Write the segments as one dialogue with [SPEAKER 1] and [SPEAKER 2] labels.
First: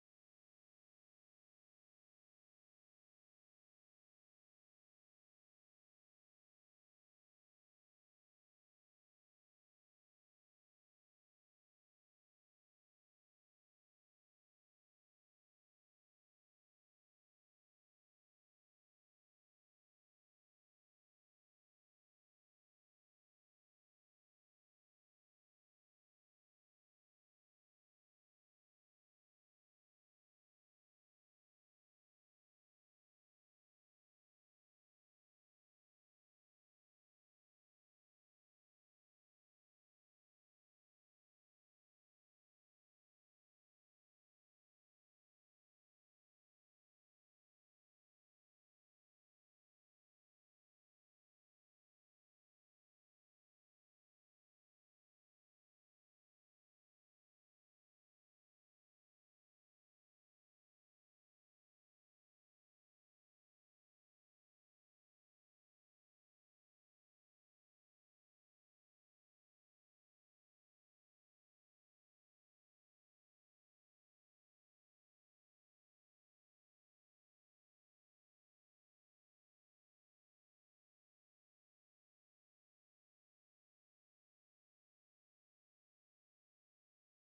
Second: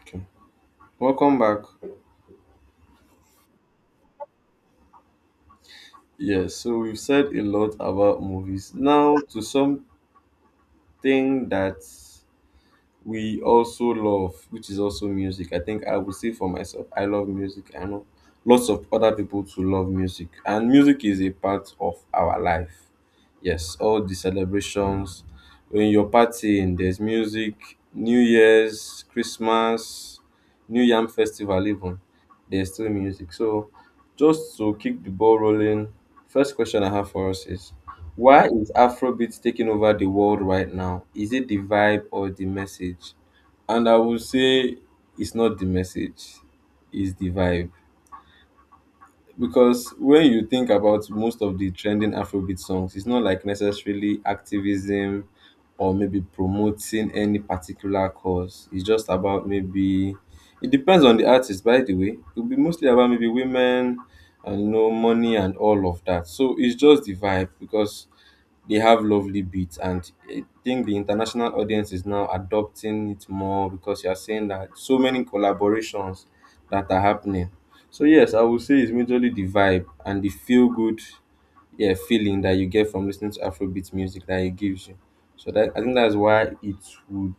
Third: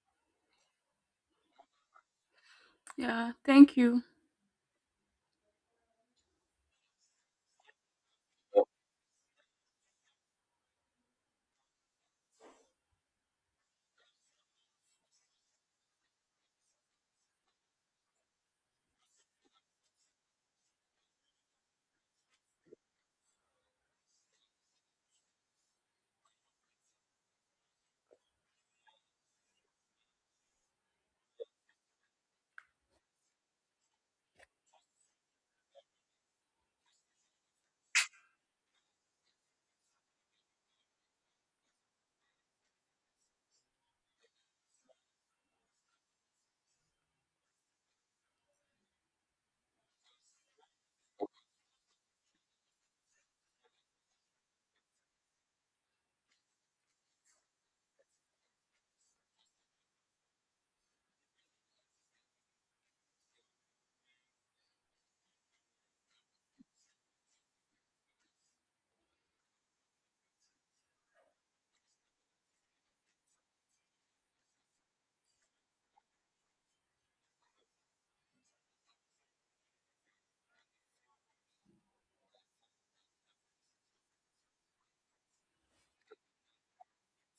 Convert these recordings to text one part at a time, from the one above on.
[SPEAKER 1] Okay. Welcome back.
[SPEAKER 2] Yeah, thank you.
[SPEAKER 1] Yes, so we've said a lot about movies. Now to something that we also love, which is also music. I think I would say for myself, I love music. I know lots of other people to love music, and music is a part of our life. Yes, all the celebrations when you're partying, there's music, New Year's, Christmas, New Yam Festival, even there's still music. So, just to keep the ball rolling, first question I have for us is why is Afrobeat taking over the world right now? Is it the vibe or the message? And I would say it's not the message, it's the vibe. Because when you think about most of the trending Afrobeat songs, it's not like necessarily activism or maybe promoting any particular cause. It's just about maybe, it depends on the artist, by the way. It will be mostly about maybe women and you know, money and all of that. So it's just the vibe because they have lovely beats, and I think the international audience is now adopting it more because you are saying that so many collaborations that are happening. So yes, I would say it's majorly the vibe and the feel good, yeah, feeling that you get from listening to Afrobeat music that it gives you. So that I think that's why it would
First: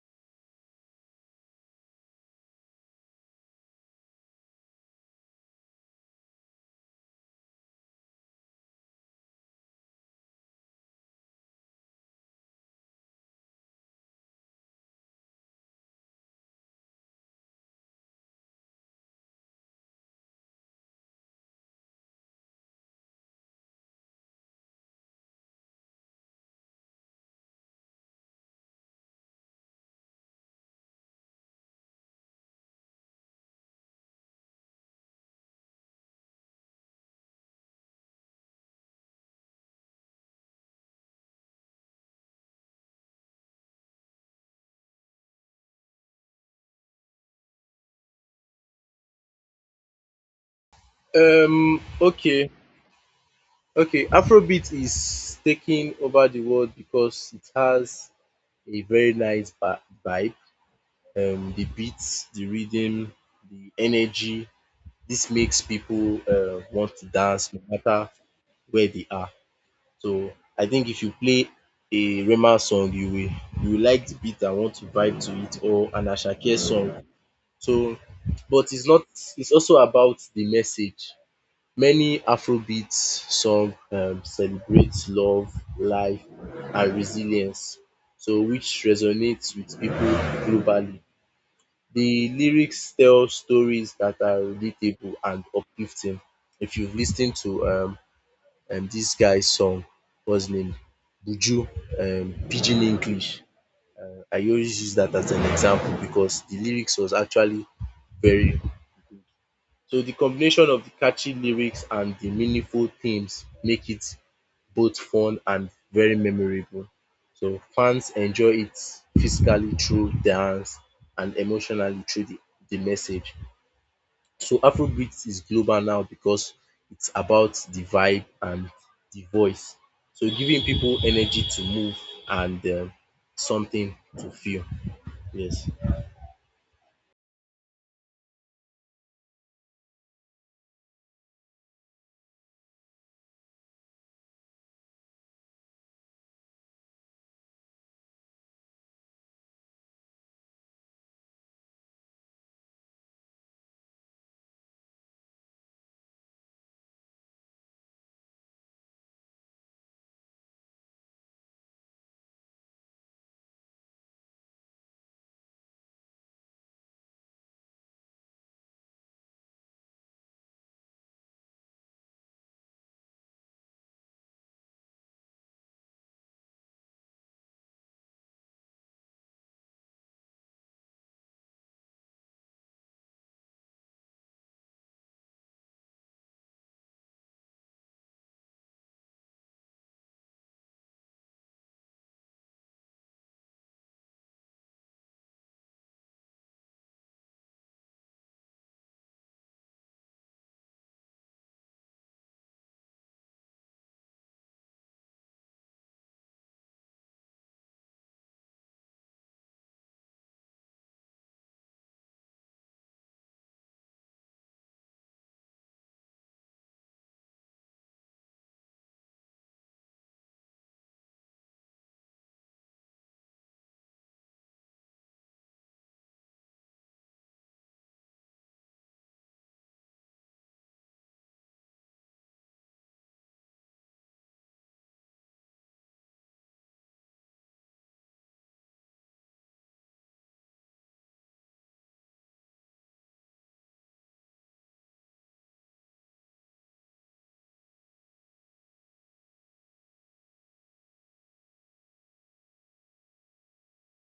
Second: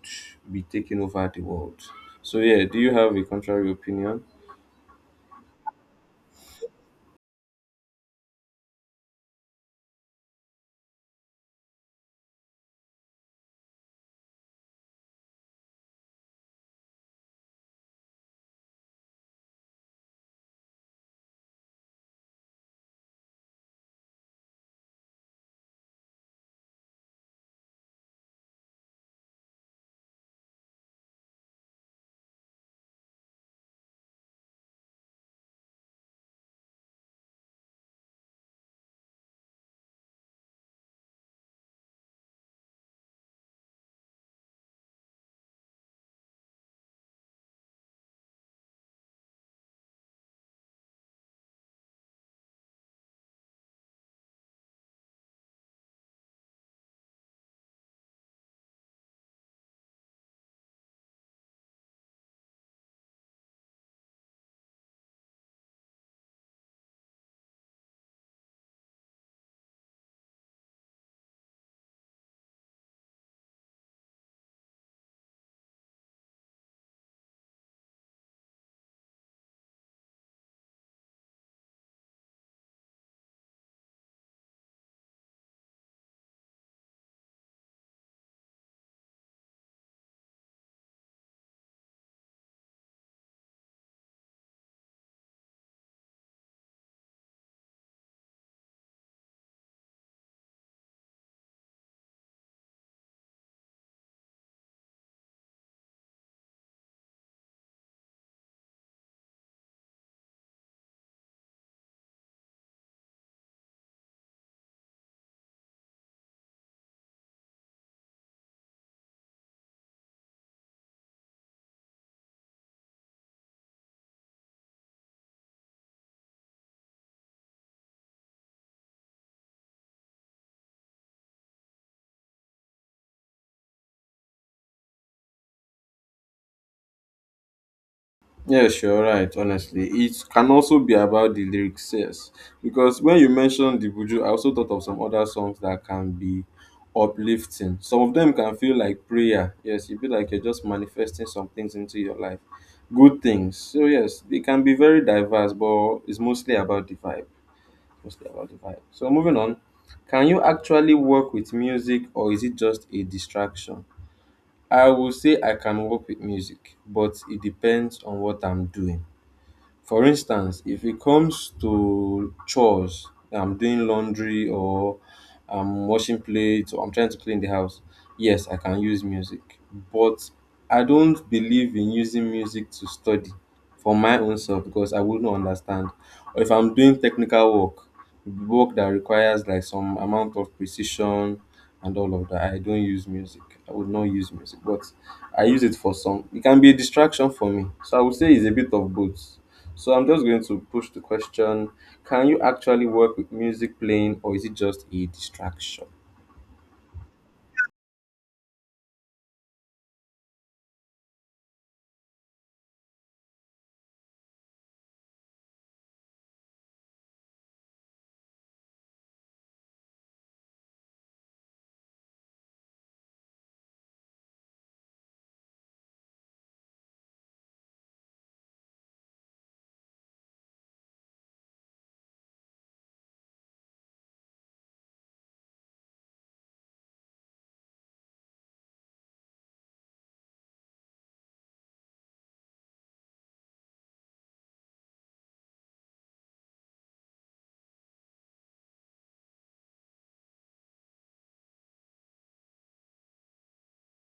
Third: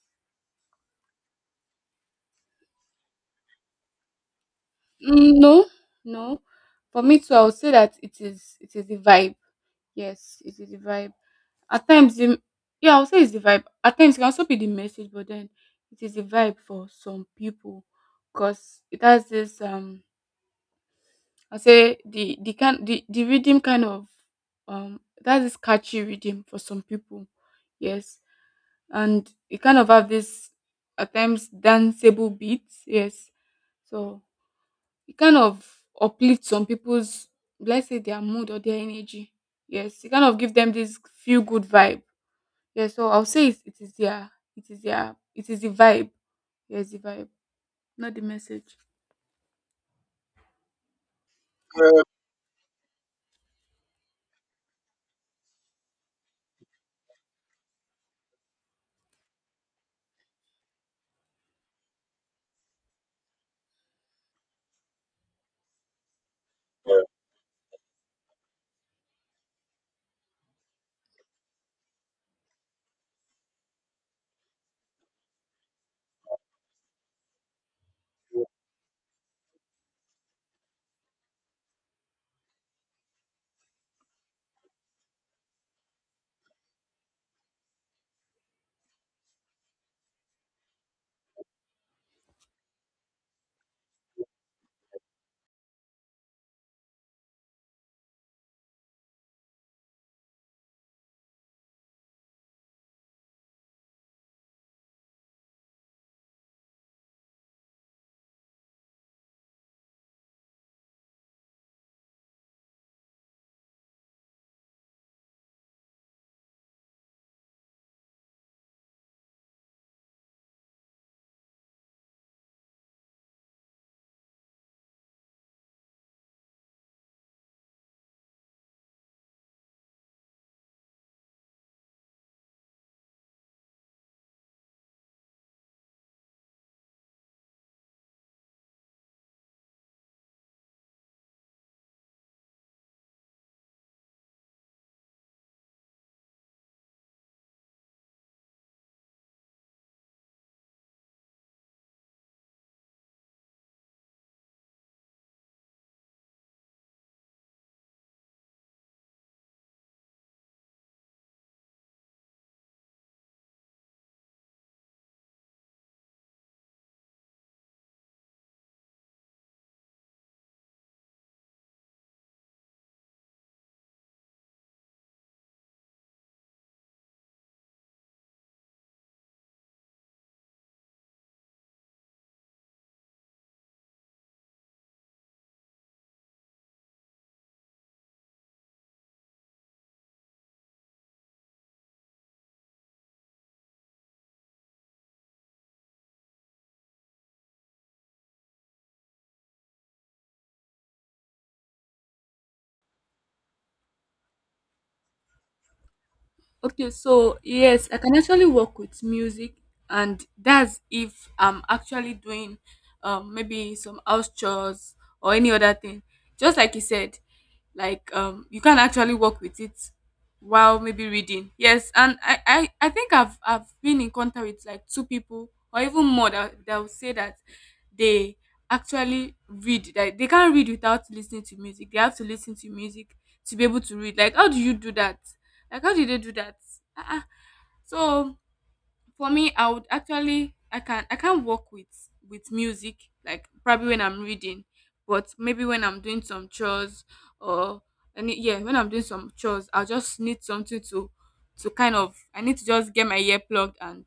[SPEAKER 1] be taking over the world. So yeah, do you have a contrary opinion?
[SPEAKER 2] Mm, no, no. For me too, I would say that it is the vibe. Yes, it is the vibe. At times, I would say it's the vibe. At times, it can also be the message, but then it is the vibe for some people, because it has this. I say the rhythm kind of that is catchy rhythm for some people. Yes, and it kind of have this at times danceable beats. Yes, so it kind of uplifts some people's, let's say, their mood or their energy. Yes, it kind of give them this feel good vibe. Yes, so I'll say it, it is their it is their it is the vibe. Yes, the vibe, not the message.
[SPEAKER 3] Um, okay, okay. Afrobeat is taking over the world because it has a very nice vibe. The beats, the rhythm, the energy. This makes people want to dance no matter where they are. So I think if you play a Rema song, you will like the beat and want to vibe to it, or an Ashake song. So, but it's not. It's also about the message. Many Afrobeat songs celebrate love, life and resilience, so which resonates with people globally. The lyrics tell stories that are relatable and uplifting. If you've listened to this guy's song, what's his name? Buju, Pidgin English. I always use that as an example because the lyrics was actually very. So the combination of the catchy lyrics and the meaningful themes make it both fun and very memorable. So fans enjoy it physically through dance and emotionally through the message. So Afrobeat is global now because it's about the vibe and the voice. So giving people energy to move and something to feel. Yes.
[SPEAKER 1] Yes, you're right, honestly. It can also be about the lyrics, yes. Because when you mentioned the Buju, I also thought of some other songs that can be uplifting. Some of them can feel like prayer. Yes, you feel like you're just manifesting some things into your life. Good things. So yes, they can be very diverse, but it's mostly about the vibe. Mostly about the vibe. So moving on. Can you actually work with music or is it just a distraction? I will say I can work with music, but it depends on what I'm doing. For instance, if it comes to chores, I'm doing laundry or I'm washing plates or I'm trying to clean the house, yes, I can use music. But I don't believe in using music to study for my own self because I wouldn't understand. Or if I'm doing technical work, work that requires like some amount of precision and all of that, I don't use music. I would not use music, but I use it for some. It can be a distraction for me. So I would say it's a bit of both, so I'm just going to push the question. Can you actually work with music playing or is it just a distraction?
[SPEAKER 2] Okay, so yes, I can actually work with music, and that's if I'm actually doing, maybe some house chores or any other thing. Just like you said, like, you can actually work with it while maybe reading. Yes, and I think I've been in contact with like two people or even more that will say that they actually read, that they can't read without listening to music. They have to listen to music to be able to read. Like, how do you do that? Like how did they do that? Uh-uh. So for me, I would actually I can I can't work with music like probably when I'm reading, but maybe when I'm doing some chores or any yeah, when I'm doing some chores, I'll just need something to kind of, I need to just get my ear plugged and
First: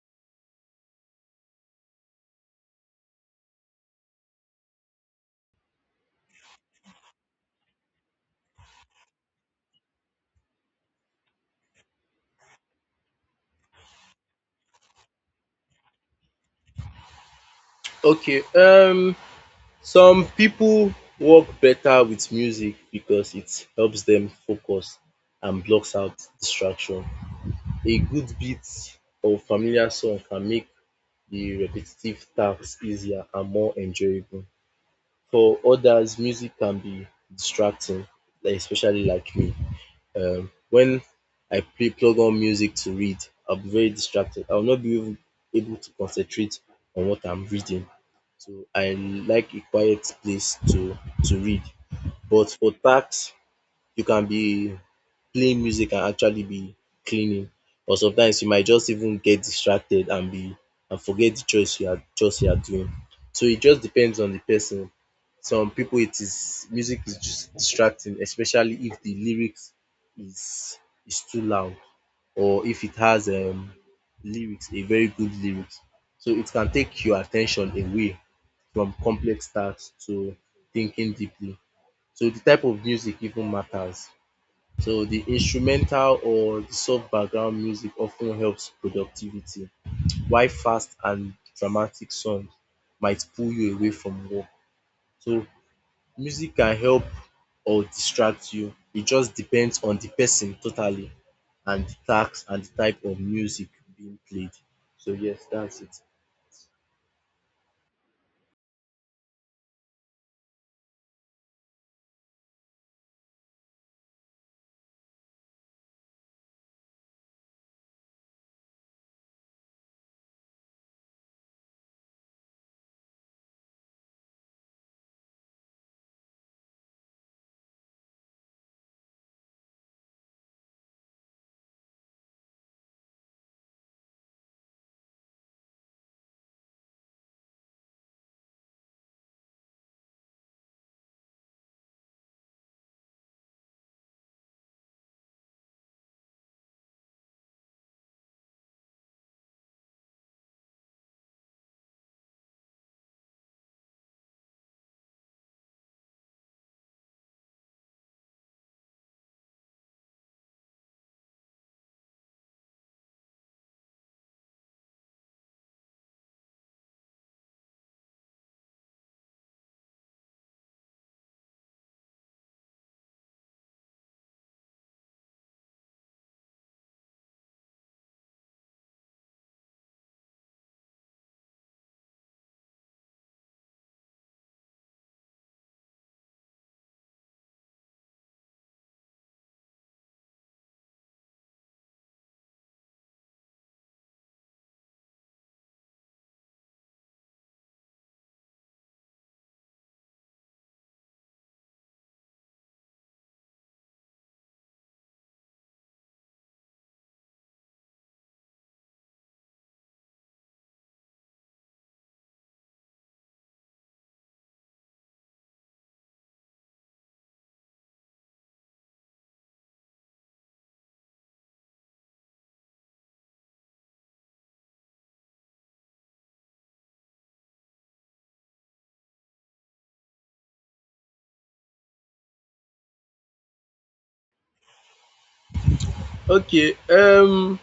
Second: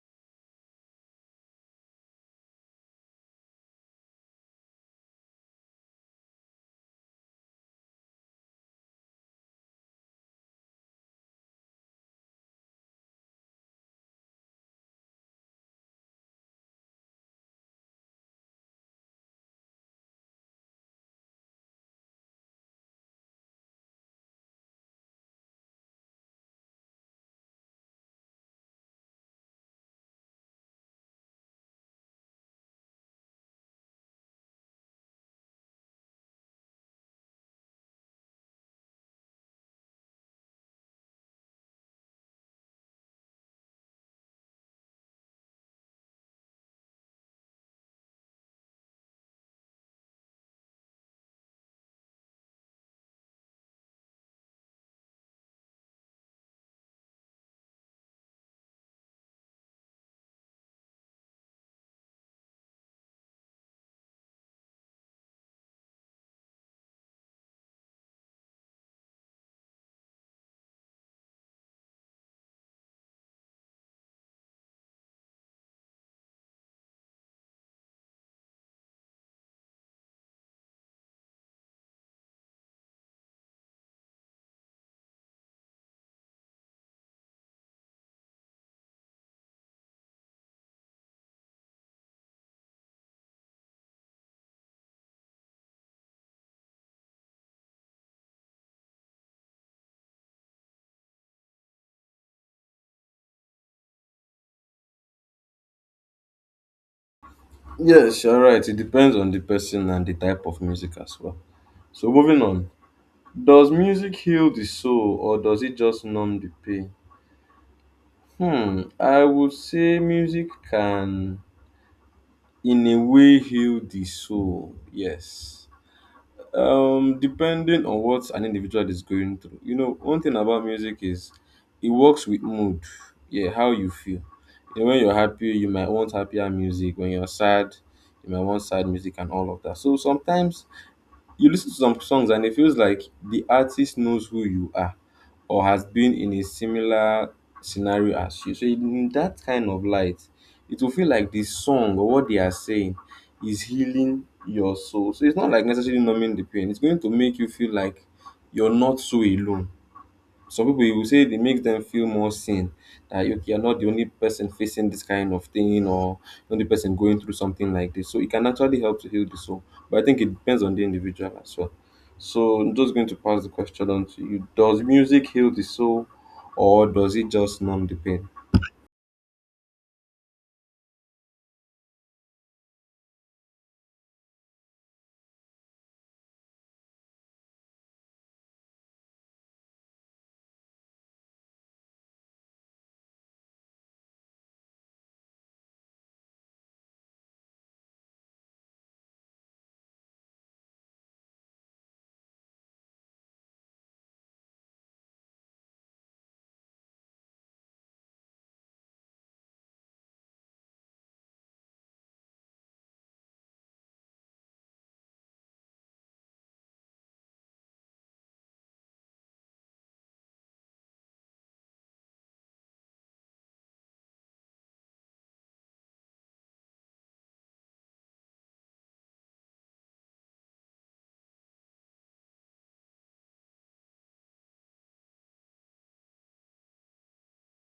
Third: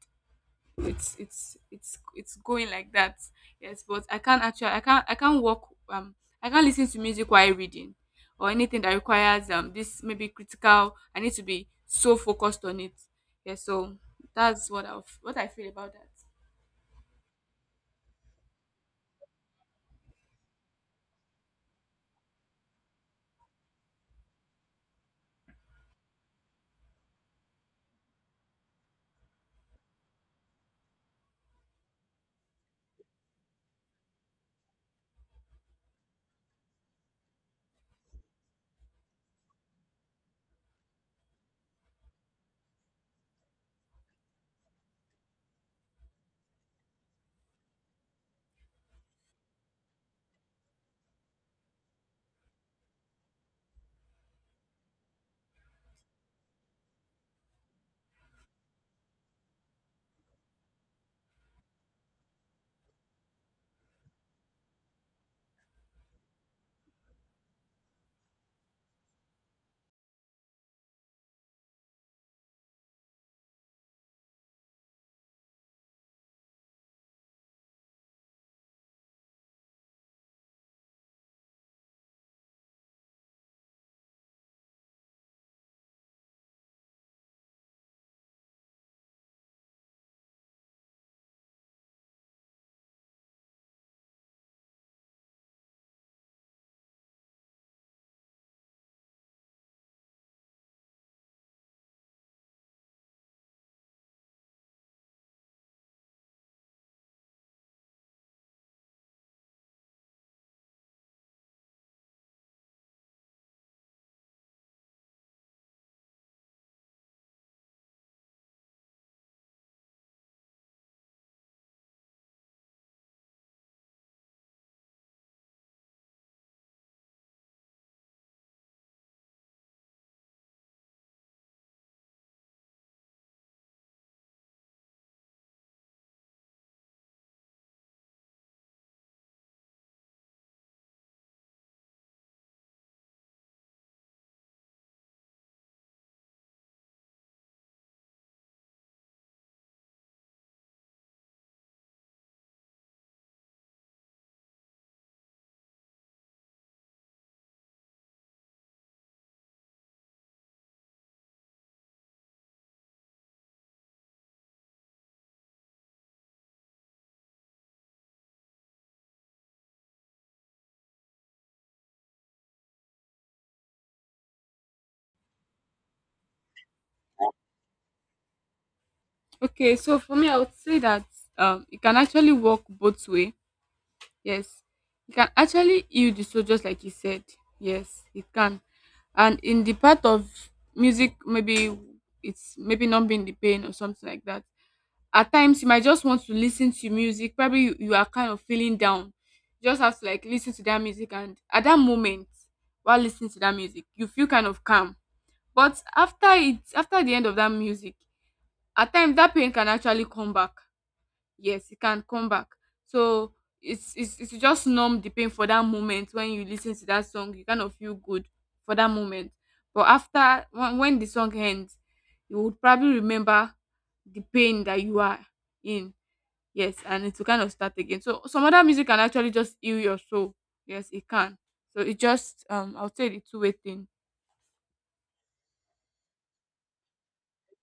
[SPEAKER 2] it's going like that. Yes, but I can't work, um I can't listen to music while reading or anything that requires, this maybe critical, I need to be so focused on it. Yeah, so that's what I feel about that.
[SPEAKER 3] Okay. Some people work better with music because it helps them focus and blocks out distraction. A good bit of familiar song can make the repetitive tasks easier and more enjoyable. For others, music can be distracting, like especially like me. When I play plug on music to read, I'll be very distracted. I'll not be able to concentrate on what I'm reading. So I like a quiet place to read. But for tasks you can be playing music and actually be cleaning, or sometimes you might just even get distracted and be and forget the chores you are doing. So it just depends on the person. Some people, it is music is just distracting, especially if the lyrics is is too loud, or if it has lyrics, a very good lyrics. So it can take your attention away from complex tasks to thinking deeply. So the type of music even matters. So the instrumental or the soft background music often helps productivity, while fast and dramatic songs might pull you away from work. So music can help or distract you. It just depends on the person totally, and the task and the type of music being played. So yes, that's it.
[SPEAKER 1] Yes, you're right. It depends on the person and the type of music as well. So moving on. Does music heal the soul or does it just numb the pain? Hmm, I would say music can in a way heal the soul. Yes. Depending on what an individual is going through. You know, one thing about music is it works with mood. Yeah, how you feel. You know, when you're happy, you might want happier music. When you're sad, you might want sad music and all of that. So sometimes you listen to some songs and it feels like the artist knows who you are or has been in a similar scenario as you. So in that kind of light, it will feel like the song or what they are saying is healing your soul. So it's not like necessarily numbing the pain. It's going to make you feel like you're not so alone. Some people you will say it makes them feel more seen, that you're not the only person facing this kind of thing or the only person going through something like this, so it can actually help to heal the soul, but I think it depends on the individual as well. So I'm just going to pass the question on to you. Does music heal the soul or does it just numb the pain?
[SPEAKER 2] Okay, so for me, I would say that, it can actually work both ways. Yes, it can actually heal the soul, just like you said. Yes, it can. And in the part of music, maybe it's maybe numbing the pain or something like that. At times, you might just want to listen to music. Probably you are kind of feeling down. You just have to like listen to that music, and at that moment, while listening to that music, you feel kind of calm. But after it, after the end of that music, at times that pain can actually come back. Yes, it can come back. So it's just numb the pain for that moment. When you listen to that song, you kind of feel good for that moment, but after, when the song ends, you would probably remember the pain that you are in. Yes, and it will kind of start again. So some other music can actually just heal your soul. Yes, it can. So it just, I'll say the two-way thing.
[SPEAKER 3] Okay,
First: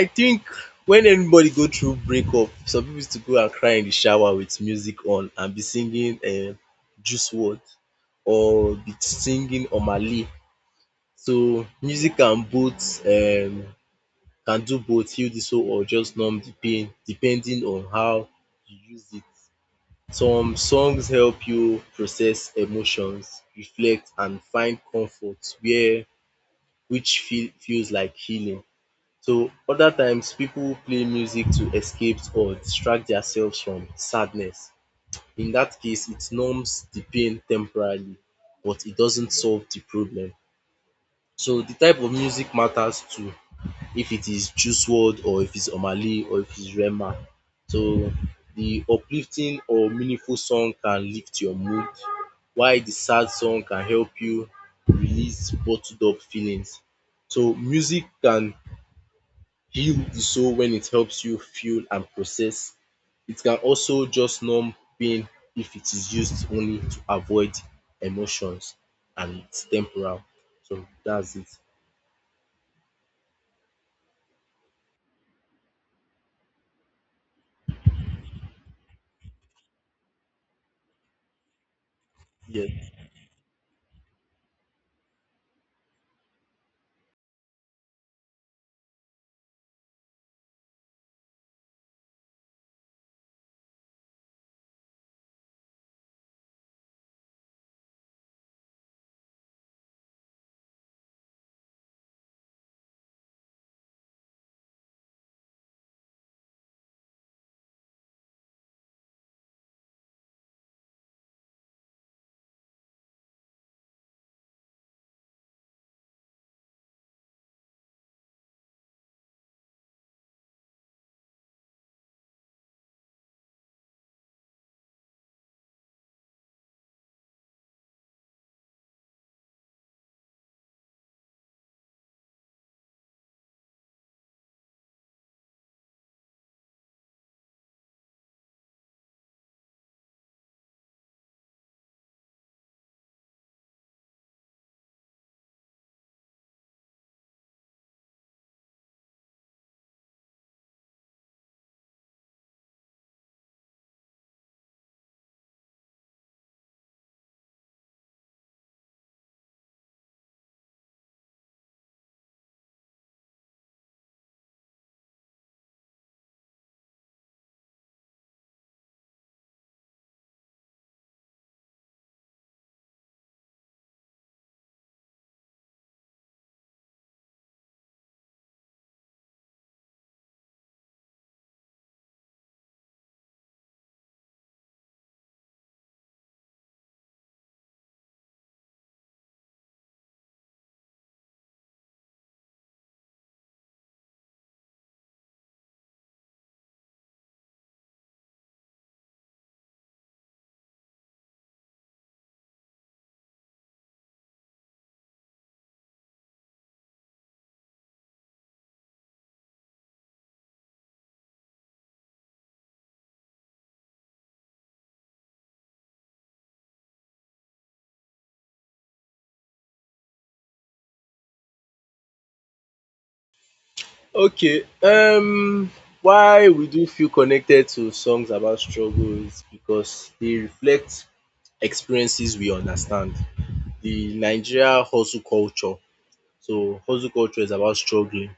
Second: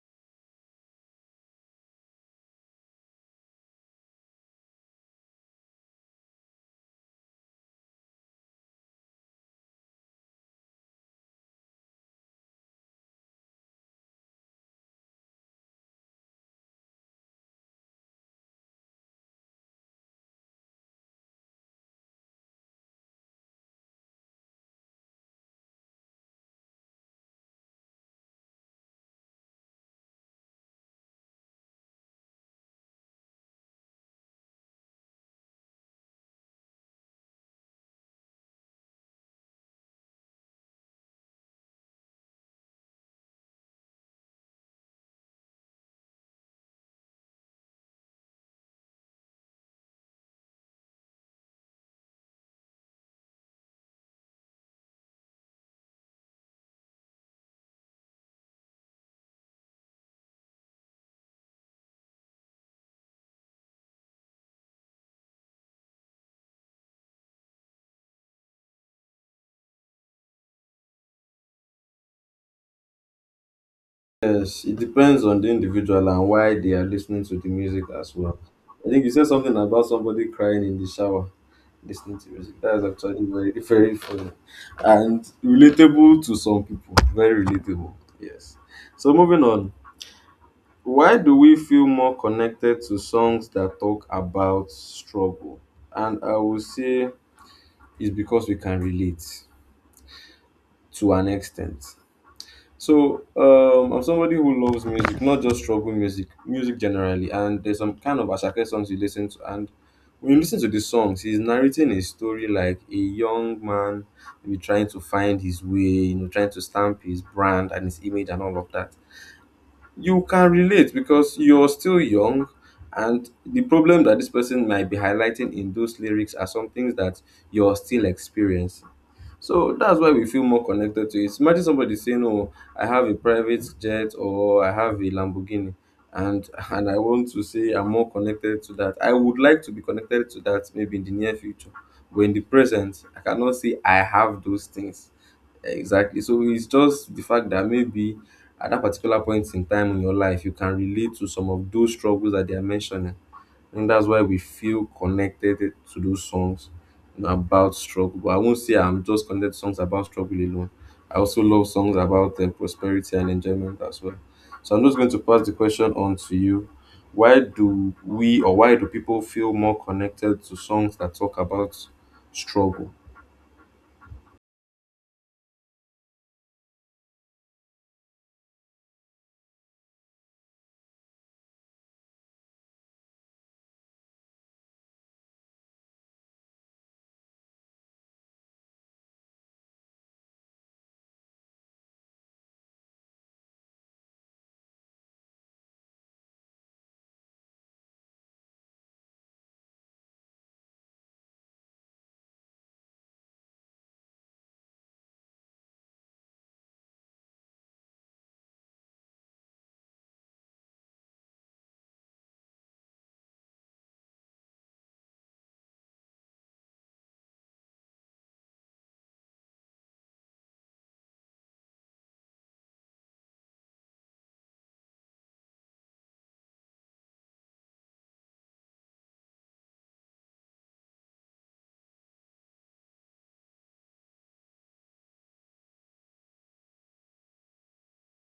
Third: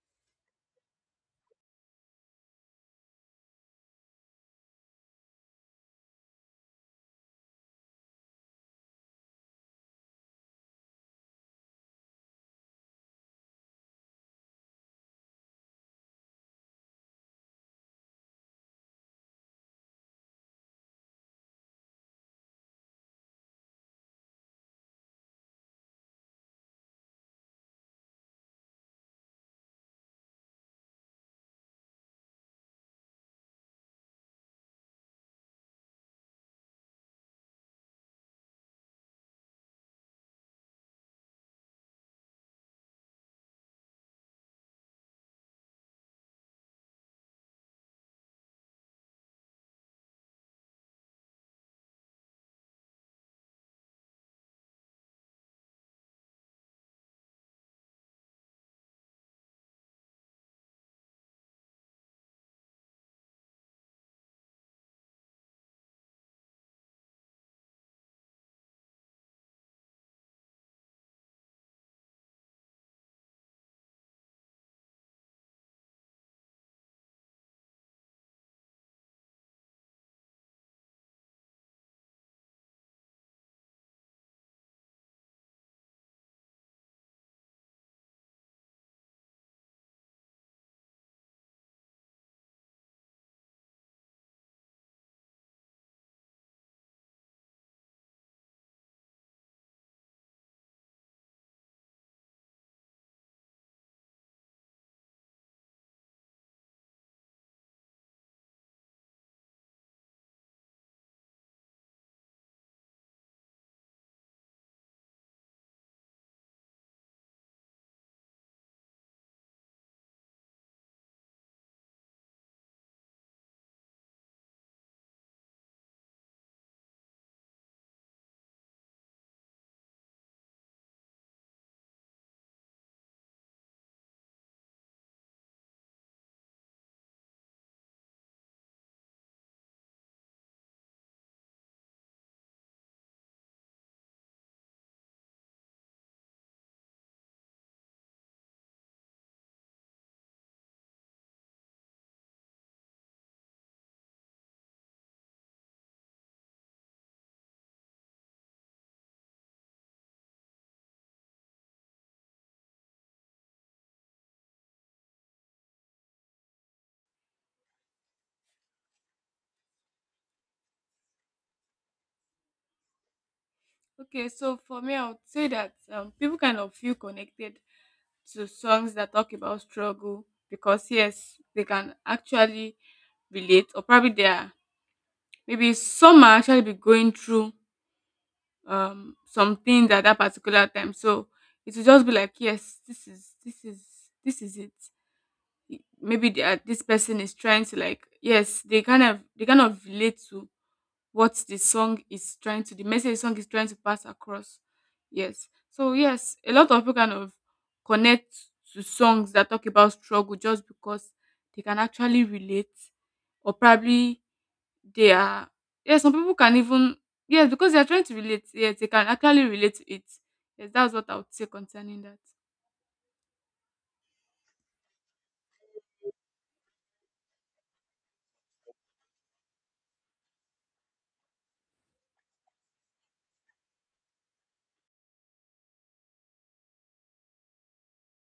[SPEAKER 3] I think when anybody go through breakup, some people used to go and cry in the shower with music on and be singing Juice WRLD or be singing Omale. So music can both can do both heal the soul or just numb the pain depending on how you use it. Some songs help you process emotions, reflect and find comfort, where which feels like healing. So other times, people play music to escape or distract themselves from sadness. In that case, it numbs the pain temporarily, but it doesn't solve the problem. So the type of music matters too, if it is Juice WRLD or if it's Omali or if it's Rema. So the uplifting or meaningful song can lift your mood, while the sad song can help you release bottled up feelings. So music can heal the soul when it helps you feel and process. It can also just numb pain if it is used only to avoid emotions, and it's temporal. So that's it.
[SPEAKER 1] Yes, it depends on the individual and why they are listening to the music as well. I think you said something about somebody crying in the shower listening to music.
[SPEAKER 3] Yeah.
[SPEAKER 1] That is actually very, very funny and relatable to some people. Very relatable, yes. So, moving on, why do we feel more connected to songs that talk about struggle? And I will say it's because we can relate to an extent. So I'm somebody who loves music, not just trouble music, music generally. And there's some kind of Ashake songs you listen to, and when you listen to the songs, he's narrating a story like a young man maybe trying to find his way, you know, trying to stamp his brand and his image and all of that. You can relate because you're still young, and the problem that this person might be highlighting in those lyrics are some things that you're still experiencing. So that's why we feel more connected to it. Imagine somebody saying, "Oh, I have a private jet or I have a Lamborghini," and and I want to say I'm more connected to that. I would like to be connected to that maybe in the near future, but in the present, I cannot say I have those things exactly. So it's just the fact that maybe at that particular point in time in your life, you can relate to some of those struggles that they are mentioning. And that's why we feel connected to those songs, you know, about struggle. But I won't say I'm just connected to songs about struggle alone. I also love songs about prosperity and enjoyment as well. So I'm just going to pass the question on to you. Why do we or why do people feel more connected to songs that talk about struggle?
[SPEAKER 2] Okay, so for me, I would say that, people kind of feel connected to songs that talk about struggle because yes, they can actually relate, or probably they are, maybe some might actually be going through, something at that particular time. So it will just be like, yes, this is it. Maybe they are, this person is trying to like, yes, they kind of relate to what the song is trying to, the message the song is trying to pass across. Yes. So yes, a lot of people kind of connect to songs that talk about struggle just because they can actually relate, or probably they are, yes, some people can even, yes, because they are trying to relate, yes, they can actually relate to it. Yes, that's what I would say concerning that.
[SPEAKER 3] Okay. Why we do feel connected to songs about struggle is because they reflect experiences we understand. The Nigeria hustle culture. So hustle culture is about struggling.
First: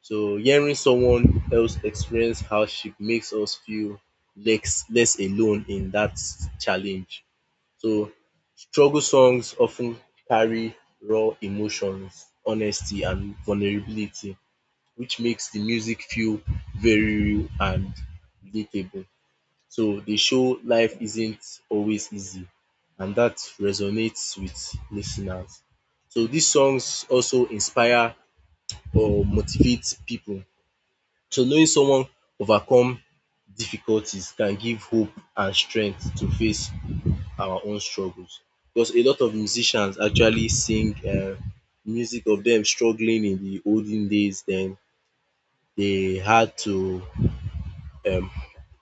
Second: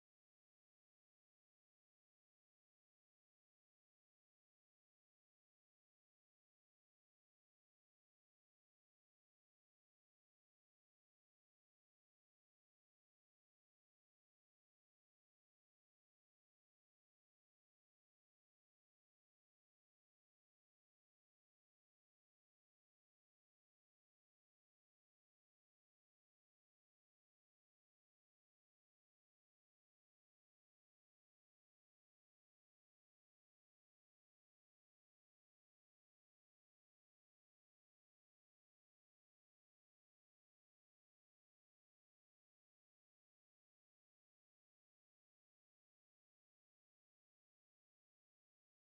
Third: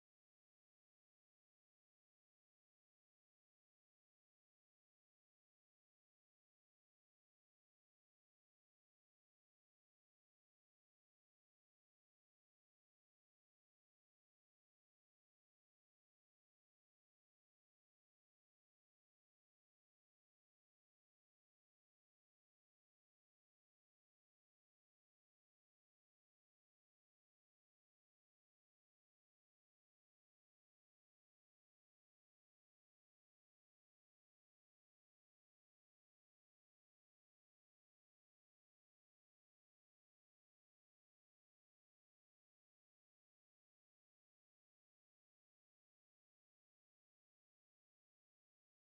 [SPEAKER 3] So hearing someone else experience hardship makes us feel less alone in that challenge. So struggle songs often carry raw emotions, honesty and vulnerability, which makes the music feel very real and relatable. So they show life isn't always easy, and that resonates with listeners. So these songs also inspire or motivate people. So knowing someone overcome difficulties can give hope and strength to face our own struggles, because a lot of musicians actually sing music of dem struggling in the olden days den they had to um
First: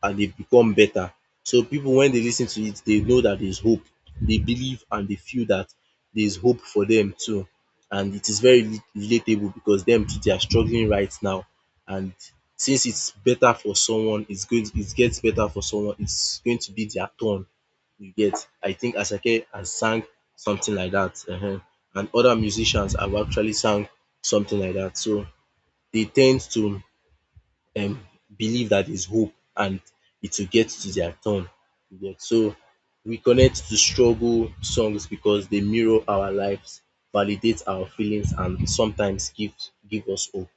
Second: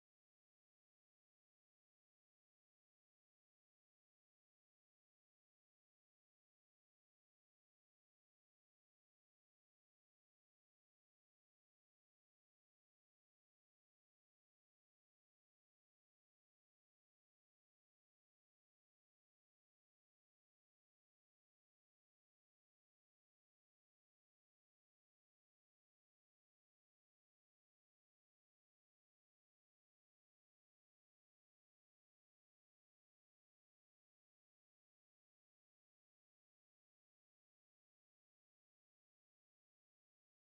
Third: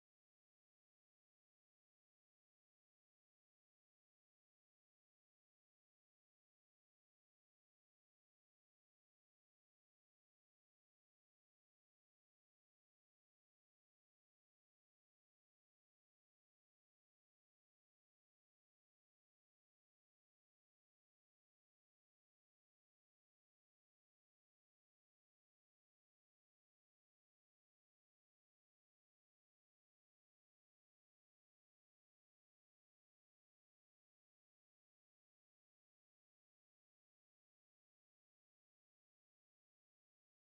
[SPEAKER 3] and they become better. So people when they listen to it, they know that there is hope, they believe and they feel that there is hope for them too, and it is very relatable, because them too they are struggling right now. And since it gets better for someone, it's going to be their turn, you get. I think Asake has sang something like that, and other musicians have actually sang something like that, so they tend to um believe that there's hope and it will get to their turn. You So we connect to struggle songs because they mirror our lives, validate our feelings, and sometimes give us hope.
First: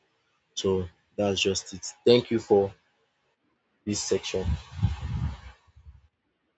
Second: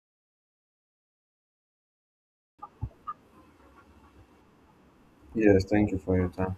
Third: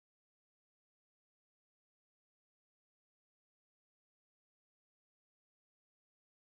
[SPEAKER 3] So that's just it. Thank you for this section.
[SPEAKER 1] Yes, thank you for your time.